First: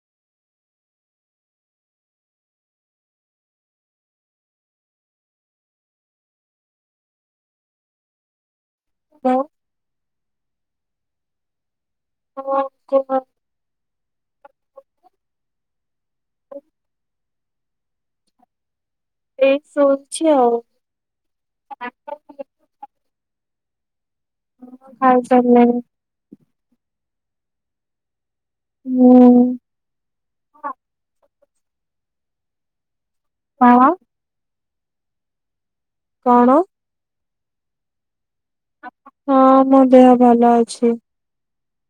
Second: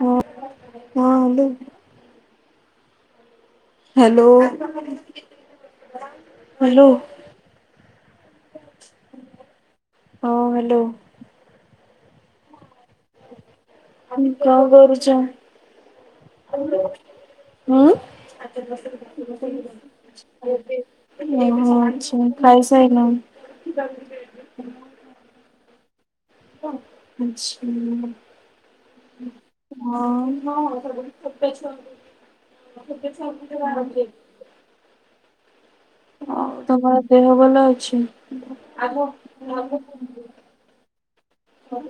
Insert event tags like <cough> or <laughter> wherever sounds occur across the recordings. ହଁ ହଁ aunty. Hello. Hello. <unintelligible> ହଁ ହାଲୋ। <inaudible> କଁ କରୁଛ? ହୁଁ ଉଁ ଏଇ ଶୋଇଛି ଆଉ। ହୁଁ ଅଛି। ଖାଇ ସାଇନ। ଖାଇ ସାରିଲିଣି। ହୁଁ। ଆଛା। ହଁ <inaudible> ହଁ କଣ ତମର ଦେହ ଭଲ ଅଛି? ହଁ ମୋ ଦେହ ଭଲ ଅଛି।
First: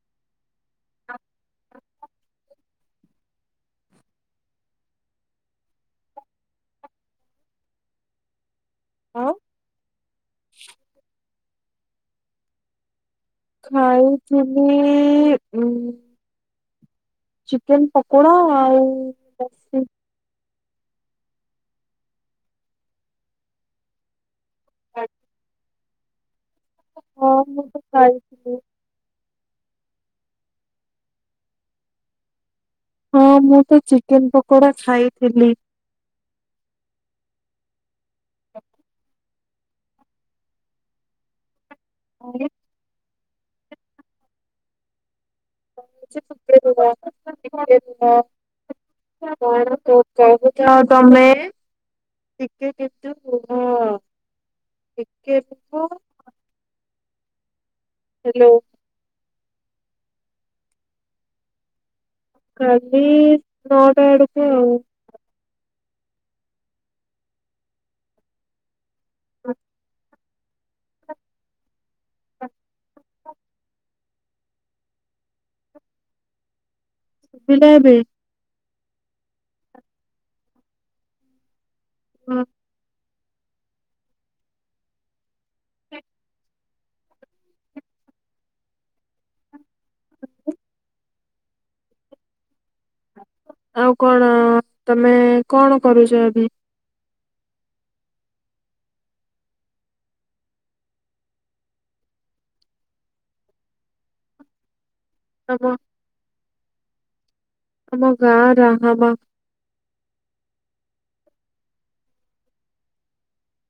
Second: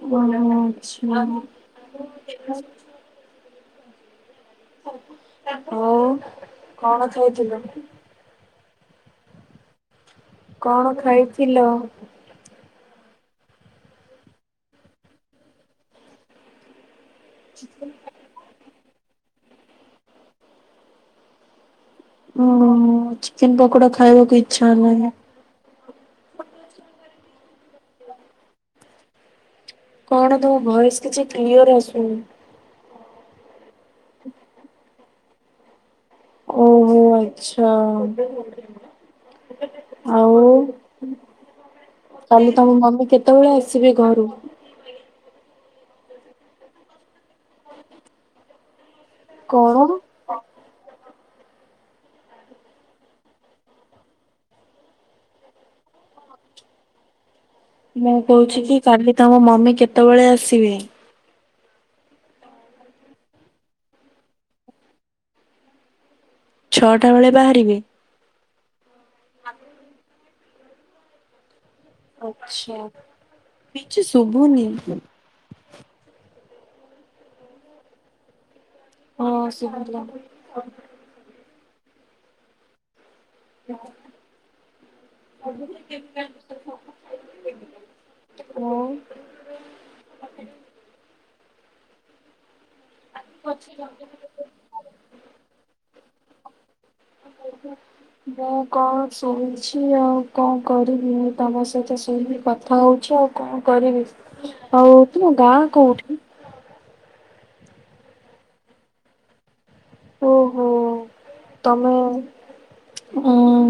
ହ ଆଛା। ହଉ କଣ ଖାଇଥିଲ? ଓଁ। କଣ ଖାଇଥିଲ। ଖାଇ ତେ ଉ ଚିକେନ ପକୋଡା ଆଉ ଲସି। ଓ ଚିକେନ ପକୋଡା ଖାଇବାକୁ ଇଚ୍ଛା ହେଲା। ହଁ ମୁଁ ତ ଖାଇଥିଲି। କଣ ତମ ଭଏସ୍ କିଛି କ୍ଲିୟର୍ ଆସୁନି। ହଁ ମୁଁ ତ ଚିକେନ୍ ପକୋଡା ଖାଇଥିଲି। ଓହୋ ଆଚ୍ଛା ଆଉ କଣ କାଲି ତମ ମମି କେ କେତେବେଳେ ଆସିବେ ଘରୁ। କଣ? <inaudible> <inaudible> ଟିକେ <unintelligible> ମୁଁ ହ୍ୟାଲୋ କହୁଛି କି କାଲି ତମ ମମି କେତେବେଳେ ଆସିବେ। କାଲି ନଅଟା ଆଡକୁ ଆଉ। ଛଅଟା ବେଳେ ବାହାରିବେ। ଆଚ୍ଛା। କିଛି ସୁଭୁନି। ବିଲାଇବେ। ହଁ ସୁଭିଲା। ହଁ। <inaudible> ଆଉ। ଆଉ କଣ ତମେ କଣ କରୁଛ ଏବେ। <inaudible> ମୁଁ କଣ ଶୋଇଛି ଆଉ କଣ କରିବି ମୁଁ ତମ ସହିତ ଶୋଇବି କଥା ହଉଛ ଆଉ କଣ କରିବି ଆଉ ତୁମ ଗାଁ ତମ କୋଉଠି। ଆମ ଗାଁ ରାହାମା। ଓହୋ ତମେ ଊଁ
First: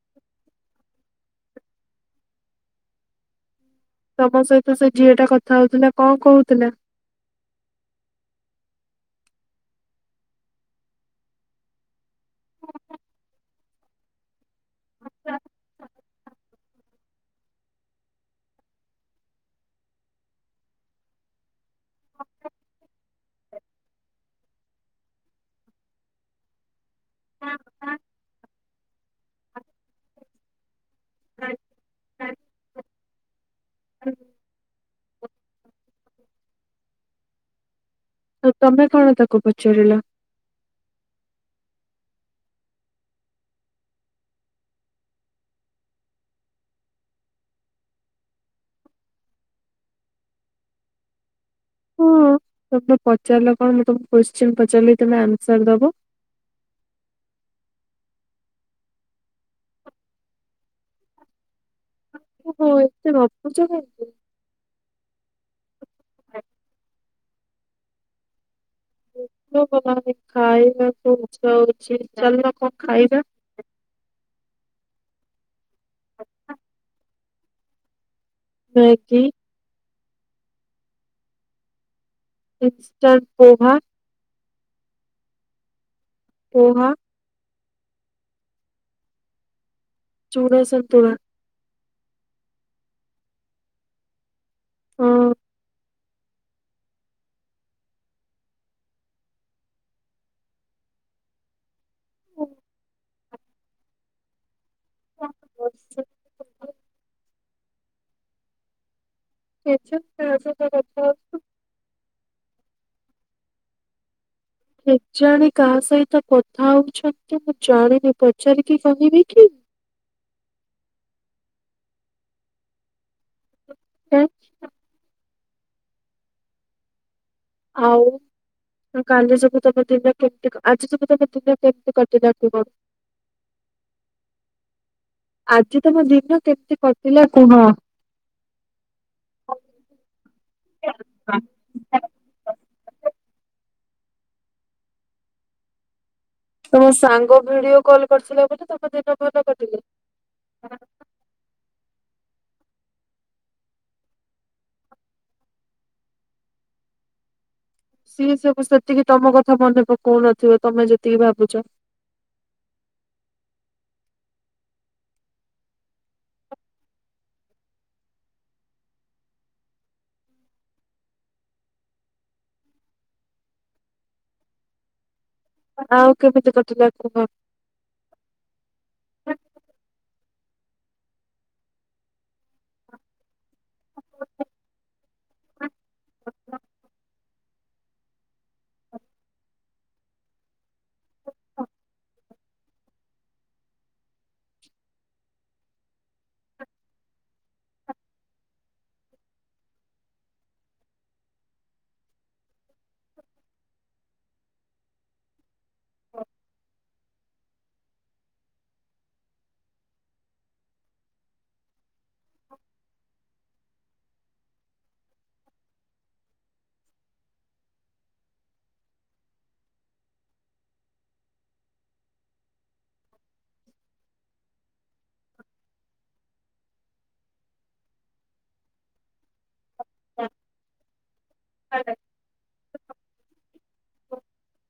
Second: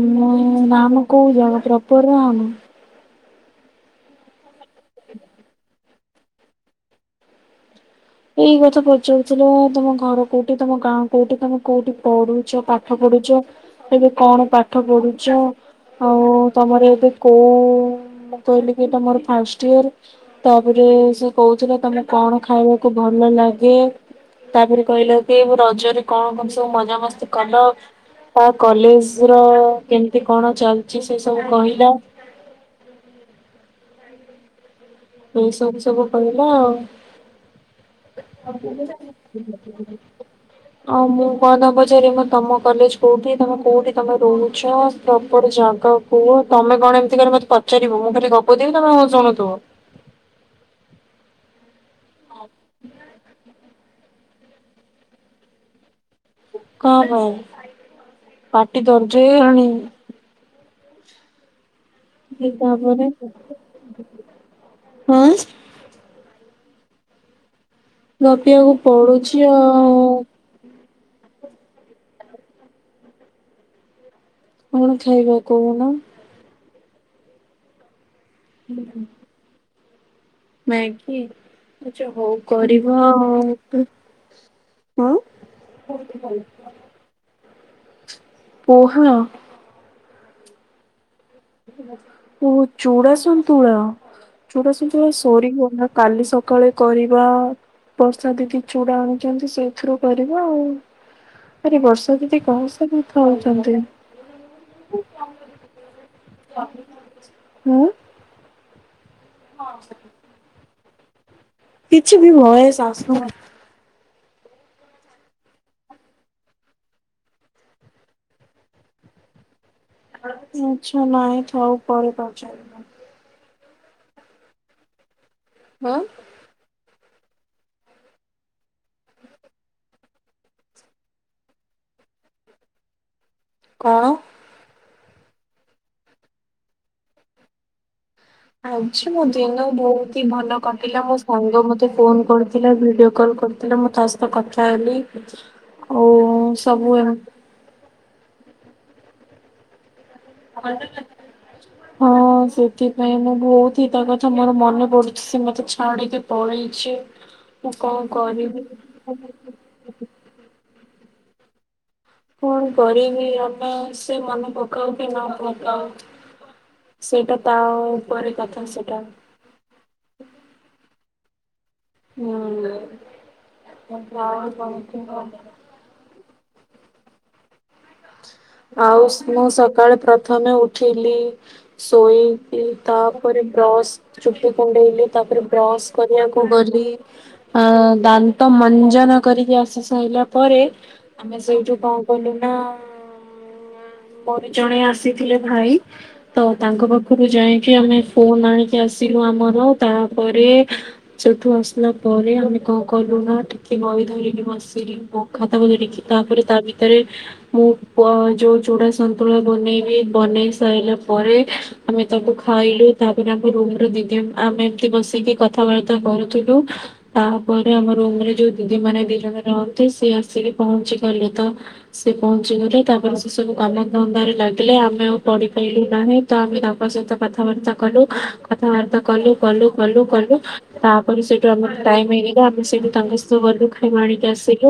ରାହାମା କୋଉ ଜାଗା ପ୍ରପର୍ ରାହାମା। ତମ ସହିତ ସେ ଝିଅ ଟା କଥା ହଉଥିଲା କଣ କହୁଥିଲା ଏଇ କଥା ପଚାରୁଥିଲ ତମ ଘର କୋଉଠି ତମ ଗାଁ କୋଉଠି ତମେ କୋଉଠି ପଢୁଛ ପାଠ ପଢୁଛ ଏବେ କଣ ପାଠ ପଢୁଛ ଆଉ ତମର ଏବେ କୋଉ ମୁଁ କହିଲି କି ତମର ଫାଷ୍ଟଇଅର୍ ତାପରେ ସେ କହୁଥିଲା ତମେ କଣ ଖାଇବ ଭଲ ଲାଗେ ତାପରେ କହିଲା କି ମୁଁ ରଜରେ କଣ କଣ ସବୁ ମଜା ମସ୍ତି କଲ ଆଉ କଲେଜ ର କେମତି କଣ ଚାଲିଛି ସେ ସବୁ କହିଲା ହ। ଏଇ ସବୁ ସବୁ କହିଲା ଆଉ। ତ ତମେ କଣ ତାକୁ ପଚାରିଲ। ଆଉ ମୁଁ କଣ ତାଙ୍କୁ ପଚାରିବି ମୁ ତମ କଲେଜ କୋଉଠି ତମେ କୋଉଠି ତମେ ରହୁଛ ପ୍ରପର୍ ଜାଗାକୁ ତମେ କଣ ଏମିତି କଲେ ମତେ ପଚାରିବ ମୁଁ ଖାଲି ଗପୁ ଥିବି ତମେ ଶୁଣୁଥିବ। ହଁ ତମେ ପଚାରିଲ କଣ ମୁଁ ତମକୁ କୋଶ୍ଚିନ୍ ପଚାରିଲି ତମେ ଆନ୍ସର ଦବ। କଣ ହଁ ପାଟି ଦରଜ୍ ହେଇଗଲାଣି। ଓହୋ ଏତେ ଗପୁଛ କାହିଁକି? <unintelligible> ଗପିବାକୁ ପଡୁଚି ଆଉ। ଗଲାଣି ଖାଇବାକୁ ଇଚ୍ଛା ହଉଚି ଚାଲୁନ କଣ ଖାଇବା। କଣ ଖାଇବ କହୁନ? ମ୍ୟାଗି। ମ୍ୟାଗି ଆଛା ହଉ କରିବା ଇନଷ୍ଟାଣ୍ଟ ଆଉ। ପୋହା ଉଁ। କହୁନ। କୁହ। ଚୁଡା ସନ୍ତୁଳା। ଓ ଚୁଡା ସନ୍ତୁଳା -ଚୁଡା ସନ୍ତୁଳା ହଁ। ସରିଗଲା। କାଲି ସକାଳେ କରିବା। ବର୍ଷା ଦିଦି ଚୁଡା ଆଣୁଚନ୍ତି ସେଇଥିରୁ କରିବା ଆଉ ଆରେ ବର୍ଷା ଏମିତି କହୁସନ୍ତି ଖାଉସନ୍ତି। <unintelligible> ହୁଁ। <unintelligible> କିଛି ବି ଭଏସ୍ ଆସୁନି। କେଜାଣି କାହା ସହିତ କଥା ହଉଛନ୍ତି ମୁଁ ଜାଣିନି ପଚାରିକି କହିବି କି? ଆଚ୍ଛା ନାଇଁ ଥାଉ ପରେ ପଚାରିବ। <unintelligible> ଆଁ। ଆଉ କାଲି ଯୋଗୁ ତମ ଦିନ କେମିତି ଆଜି ଯୋଗୁ ତମ ଦିନ କେମିତି କଟିଲା କୁହ? କଣ? ଆଜି ତମ ଦିନ କେମିତି କଟିଲା କୁହ? ଆଜି ମୋ ଦିନ ବହୁତ୍ ତି ଭଲ କଟିଲା ମୋ ସାଙ୍ଗ ମୋତେ ଫୋନ୍ କରିଥିଲା ଭିଡିଓ କଲ୍ କରି ଥିଲା ମୁଁ ତା ସହିତ କଥା ହେଲି ଆଉ ତମ ସବୁ ଏମତି ସାଙ୍ଗ ଭିଡିଓ କଲ୍ କରିଥିଲା ବୋଲି ତମ ଦିନ ଭଲ କଟିଲା। <inaudible> ହଁ ସେଥିପାଇଁ ମୁଁ ବହୁତ୍ ହି ତା କଥା ମର ମନେ ପଡୁଚି ସେ ମତେ ଛାଡିକି ପଳେଇଚି। ସିଏ ସବୁ ସେତିକି ତମ କଥା ମନେ ପକଉନଥିବେ ତମେ ଯେତିକି ଭାବୁଚ। କଣ କରିବି ଆମେ ସେ ମନେ ପକାଉ କି ନ ପକାଉ। ସେଇଟା ତା ଉପରେ କଥା ସେଟା। <unintelligible> ଆଉ କେମିତି କଟିଲା କୁହ? ଆଉ ସ-ମୁଁ ସକାଳେ ପ୍ରଥମେ ଉଠିଲି ଶୋଇକି ତାପରେ ବ୍ରସ୍ ଚୁଟି କୁଣ୍ଡେଇଲି ତାପରେ ବ୍ରସ୍ କରିବାକୁ ଗଲି। ଅ- ଦାନ୍ତ ମଞ୍ଜନ କରିକି ଆସି ସାରିଲା ପରେ ଆମେ ସେଇଠୁ କଣ କଲୁ ନା ମୋରି ଜଣେ ଆସିଥିଲେ ଭାଇ ତ ତାଙ୍କ ପାଖକୁ ଯାଇକି ଆମେ ଫୋନ୍ ଆଣିକି ଆସିଲୁ ଆମର ତାପରେ ସେଉଠୁ ଆସିଲା ପରେ ଆମେ କଁ କଲୁ ନା ଟିକେ ବଇ ଧରିକି ବସିଲୁ <unintelligible> ଖାତା ବହି ଧରିକି ତାପରେ ଏ ତା ଭିତେରେ ମୁଁ କଁ ଯୋଉ ଚୁଡା ସନ୍ତୁଳା ବନେଇବି ବନେଇ ସାଇଲା ପରେ ଆମେ ତାକୁ ଖାଇଲୁ ତାପରେ ଆ ମେ ରୁମରେ ଦିଦି ଉଁ ଆମେ ଏମତି ବସିକି କଥାବାର୍ତ୍ତା କରୁଥୁଲୁ। ତାପରେ ଆମ ରୁମରେ ଯୋଉ ଦିଦି ମାନେ ଦି ଜଣ ରହନ୍ତି ସେ ଆସିକି ପହଞ୍ଚିଗଲେ ତ ସେ ପହଞ୍ଚିଗଲେ ତାପରେ ଏସବୁ କାମ ଧନ୍ଦାରେ ଲାଗିଲେ ଆମେ ଆଉ ପଢିପାଇଲୁ ନାହିଁ ତ ଆମେ ତାଙ୍କ ସହିତ କଥାବାର୍ତ୍ତା କଲୁ। କଥାବାର୍ତ୍ତା କଲୁ କଲୁ କଲୁ କଲୁ ତାପରେ ସେଇଠୁ ଆମର ଟାଇମି ହେଇଗ ଆମେ ସେଇଠୁ ତାଙ୍କ ସହ ଗଲୁ ଖାଇବା ଆଣିକି ଆସିଲୁ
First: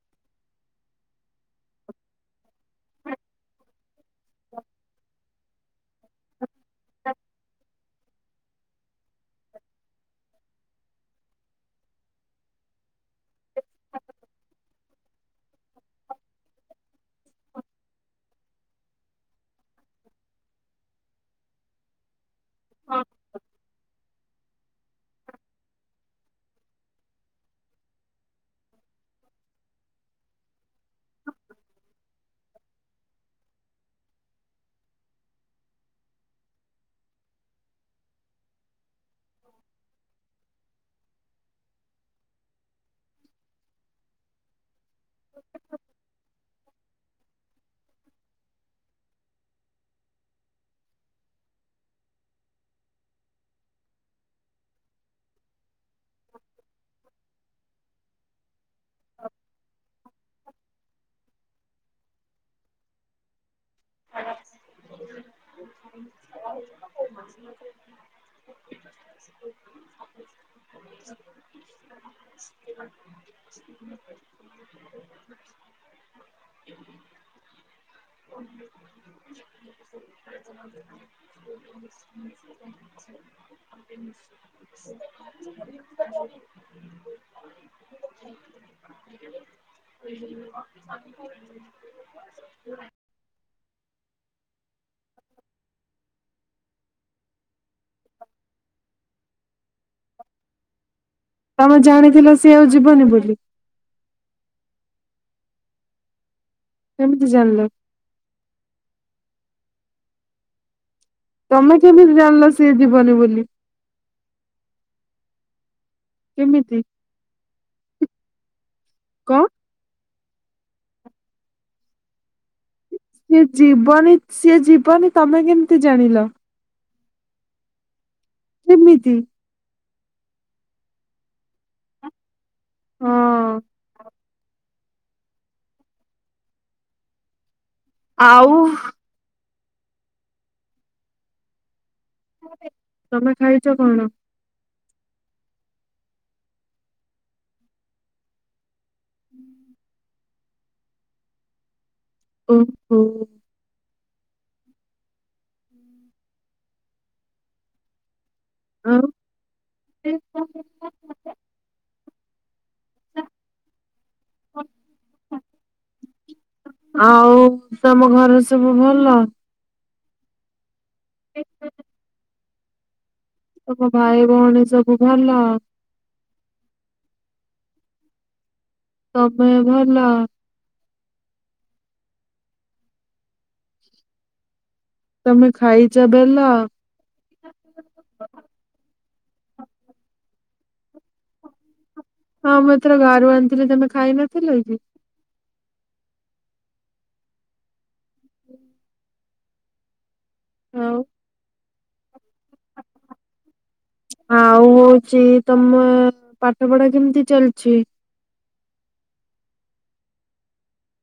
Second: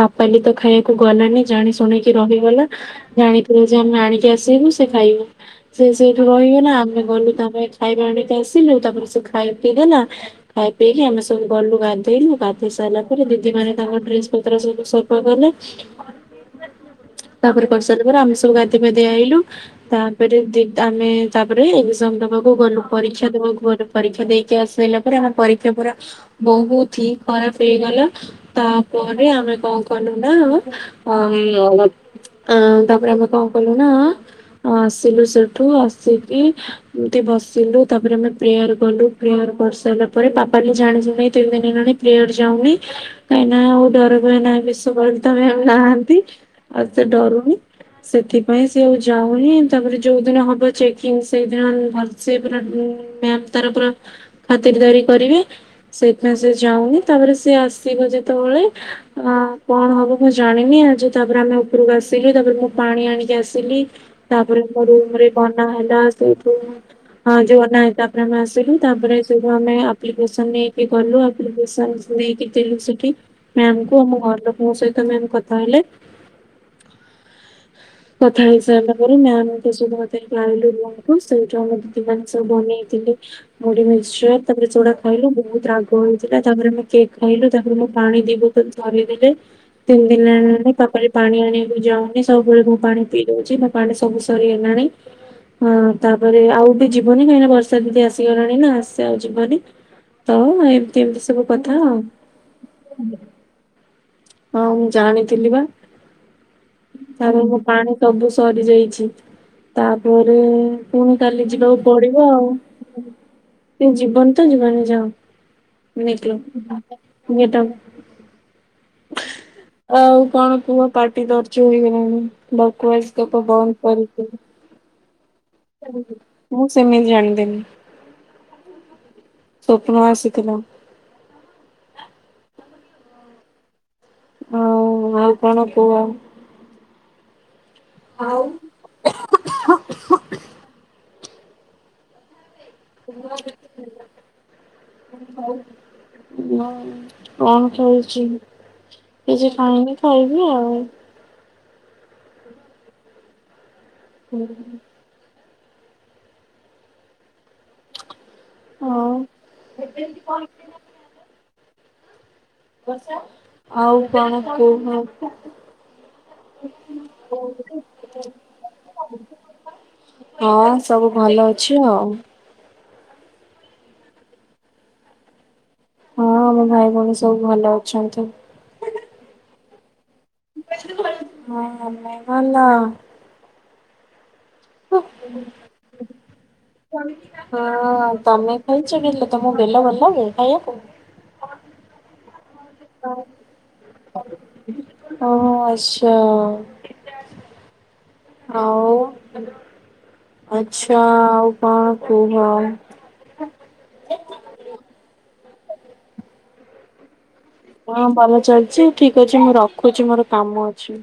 ପା ପାଲି ତ ଖାଇଆକୁ ଗଲାନି ଜାଣି ଶୁଣିକି ରହିଗଲା। ଜାଣିଥିଲୁ ଯେ ଆମେ ଆଣିକି ଆସିବୁ ସେ ଖାଇବ। ସେ ସେଇଠୁ ରହିଗଲା ଆମେ ଗଲୁ ତା ପାଇଁ ଖାଇବା ଆଣିକି ଆସିଲୁ ତାପରେ ସେ ଖାଇ ପିଇ ଦେଲା ଖାଇ ପିଇକି ଆମେ ସବୁ ଗଲୁ ଗାଧେଇଲୁ ଗାଧେଇ ସାଇଲା ପରେ ଦିଦିମାନେ ତାଙ୍କ ଡ୍ରେସ୍ ପତ୍ର ସବୁ ସଫା କଲେ। ତାପରେ କରି ସାଇଲା ପରେ ଆମେ ସବୁ ଗାଧେଇ ପାଧେଇ ଆଇଲୁ। ତାପରେ ଦିଦ୍ ଆମେ ତାପରେ ଏକ୍ଜାମ୍ ଦବା କୁ ଗଲୁ ପରୀକ୍ଷା ଦେବାକୁ ଗଲୁ ପରୀକ୍ଷା ଦେଇକି ଆସିସାଇଲା ପରେ ଆମେ ପରୀକ୍ଷା ପୁରା ବୋହୁତ ହି ଖରାପ ହେଇଗଲା। ତାପରେ ଆମେ କଁ କଲୁ ନା <unintelligible> ଆଁ ତାପରେ ଆମେ କଁ କଲୁ ନା ଆସିଲୁ ସେଠୁ ଆସିକି ଇମିତି ବସିଲୁ ତାପରେ ଆମେ ପ୍ରେୟାର କଲୁ ପ୍ରେୟାର କରିସାଇଲା ପରେ ପାପାଲି ଜାଣି ଶୁଣି ତିନ ଦିନ ହେଲାଣି ପ୍ଲେଟ ଯାଉନି କାହିଁକି ନା ଆଉ <unintelligible> ତମେ ଆଉ ନାହାନ୍ତି। ଆଉ ସେ ଡରୁନି। ସେଥିପାଇଁ ସିଏ ଆଉ ଯାଉନି ତାପରେ ଯୋଉ ଦିନ ହବ ଚେକିଂ ସେଇଦିନ ଭଲ ସେ ପୁରା ଉଁ ମ୍ୟାମ୍ ତାର ପୁରା ଖାତିରିଦାରି କରିବେ। ସେଇଥିପାଇଁ ସିଏ ଯାଉନି ତାପରେ ସିଏ ଆସିବ ଯେତବଳେ ଅଁ କଣ ହବ ମୁଁ ଜାଣିନି ଆଜି ତାପରେ ଆମେ ଉପୁରୁକୁ ଆସିଲୁ ତାପରେ ମୁଁ ପାଣି ଆଣିକି ଆସିଲି। ତାପରେ ମୋ ରୁମରେ ବନା ହେଲା ସେଉଠୁ ହଁ ଯୋଉ ନାହିଁ ତାପରେ ଆମେ ଆସିଲୁ ତାପରେ ସେଉଠୁ ଆମେ ଆପ୍ଲିକେସନ୍ ନେଇକି ଗଲୁ ଆପ୍ଲିକେସନ୍ ନେଇକି ଦେଲୁ ସିଠି ମ୍ୟାମଙ୍କୁ ଆମ ଘର ଲୋକଙ୍କ ସହିତ ମ୍ୟାମ୍ କଥା ହେଲେ। କଥା ହେଇସାରଲା ପରେ ମ୍ୟାମଗ୍ୟ ସବୁ କଥାରେ <unintelligible> ସେମାନେ ସବୁ ବନେଇଥିଲେ। ମୁଢି ମିକ୍ସଚର ତାପରେ ଚୁଡା ଖାଇଲୁ ବୋହୁତ ରାଗ ହଉଥିଲା ତାପରେ ଆମେ କେକ୍ ଖାଇଲୁ ତାପରେ ମୁଁ ପାଣି ଦି ବୋ- ତଲ୍ ଧରେଇଦେଲେ ତିନ ଦିନ ହେଲାଣି ତାପରେ ପାଣି ଆଣିଆକୁ ଯାଉନି ସବୁବେଳେ ମୋ ପାଣି ପିଇ- ଦଉଛି ମୋ ପାଣି ସବୁ ସରିଗଲାଣି। ହଁ ତାପରେ ଆଉ ବି ଯିବନି କାହିଁକି ନା ବର୍ଷା ଦିନ ଆସିଗଲାଣି ନା ସେ ଆଉ ଯିବନି। ତ ଏମତି ଏମତି ସବୁ କଥା ତମେ ଆଉ ଜାଣିଥିଲ ସିଏ ଆଉ ଯିବନି ବୋଲି। ହଁ ମୁଁ ଜାଣିଥିଲି ବା। କେମିତି ତାପରେ ମୋ ଜାଣିଲ? ପାଣି ସବୁ ସରି ଯାଇଛି ତାପରେ ପୁଣି କାଲି ତମେ ଯିବାକୁ କେମିତି ପଡିବ ଜାଣିଲ ଆଉ। ସିଏ ଯିବନି ବୋଲି <unintelligible> ଯିବନି ତ ଯିବନି ଯାଅ ନିକଲୋ କେମିତି? Get out. କଣ ଆଉ କଣ କୁହ ପାଟି ଦର୍ଜ ହେଇଗଲାଣି ବକୱାସ୍ ଇଏ ଯିବନି ସିଏ ଯିବନି ତମେ କିନ୍ତ୍ ମୁଁ ସେମିତି ଜାଣିଦେନି। କେମିତି? ସ୍ୱପ୍ନ ଆସିଥିଲା। ହଁ ହଉ ଆଉ କଣ କୁହ? ଆଉ କହିବେ। ଛୁଆ କେତେ ଭଲ। ହଉ ହଁ କଣ ଖେଳୁଛି? କିଛି ଖାଇନି ଖାଇବି ଆଉ। ଉଁ ହୁଁ। ହୁଁ ହଁ। ଆଉ ବର୍ଷା ଆଉ କଣ କହୁନ? ଆଉ ତମ ଘରେ ସବୁ ଭଲ? ହଁ ସବୁ ଭଲ ଅଛି ଆଉ। ତମ ଭାଇ ଭଉଣୀ ସବୁ ଭଲ? ହଁ ଆମ ଭାଇ ଭଉଣୀ ସବୁ ଭଲ ଅଛନ୍ତି। ସମୟ ଭଲ? ହଁ ଆମେ ଭଲ। ତମେ ଖାଇଛ ବେଲ? ହଁ ତମେ ଖାଇଛ ବେଲ ତମକୁ ବେଲ ଭଲ ଲାଗେ ଖାଇବାକୁ? ହଁ ମୁଁ ଏଥର ଗାଁରୁ ଆଣିଥିଲି ତମେ ଖାଇ ନଥିଲ କି? ଓହ ଆଛା ଆଉ। ଆଚ୍ଛା ଆଉ କଣ କୁହ? ଆଉ ହଉଛି ତମ ପାଠ ପଢା କେମିତି ଚାଲିଛି? ହଁ ଭଲ ଚାଲିଛି ଠିକ ଅଛି ମୁଁ ରଖୁଛି ମୋର କାମ ଅଛି।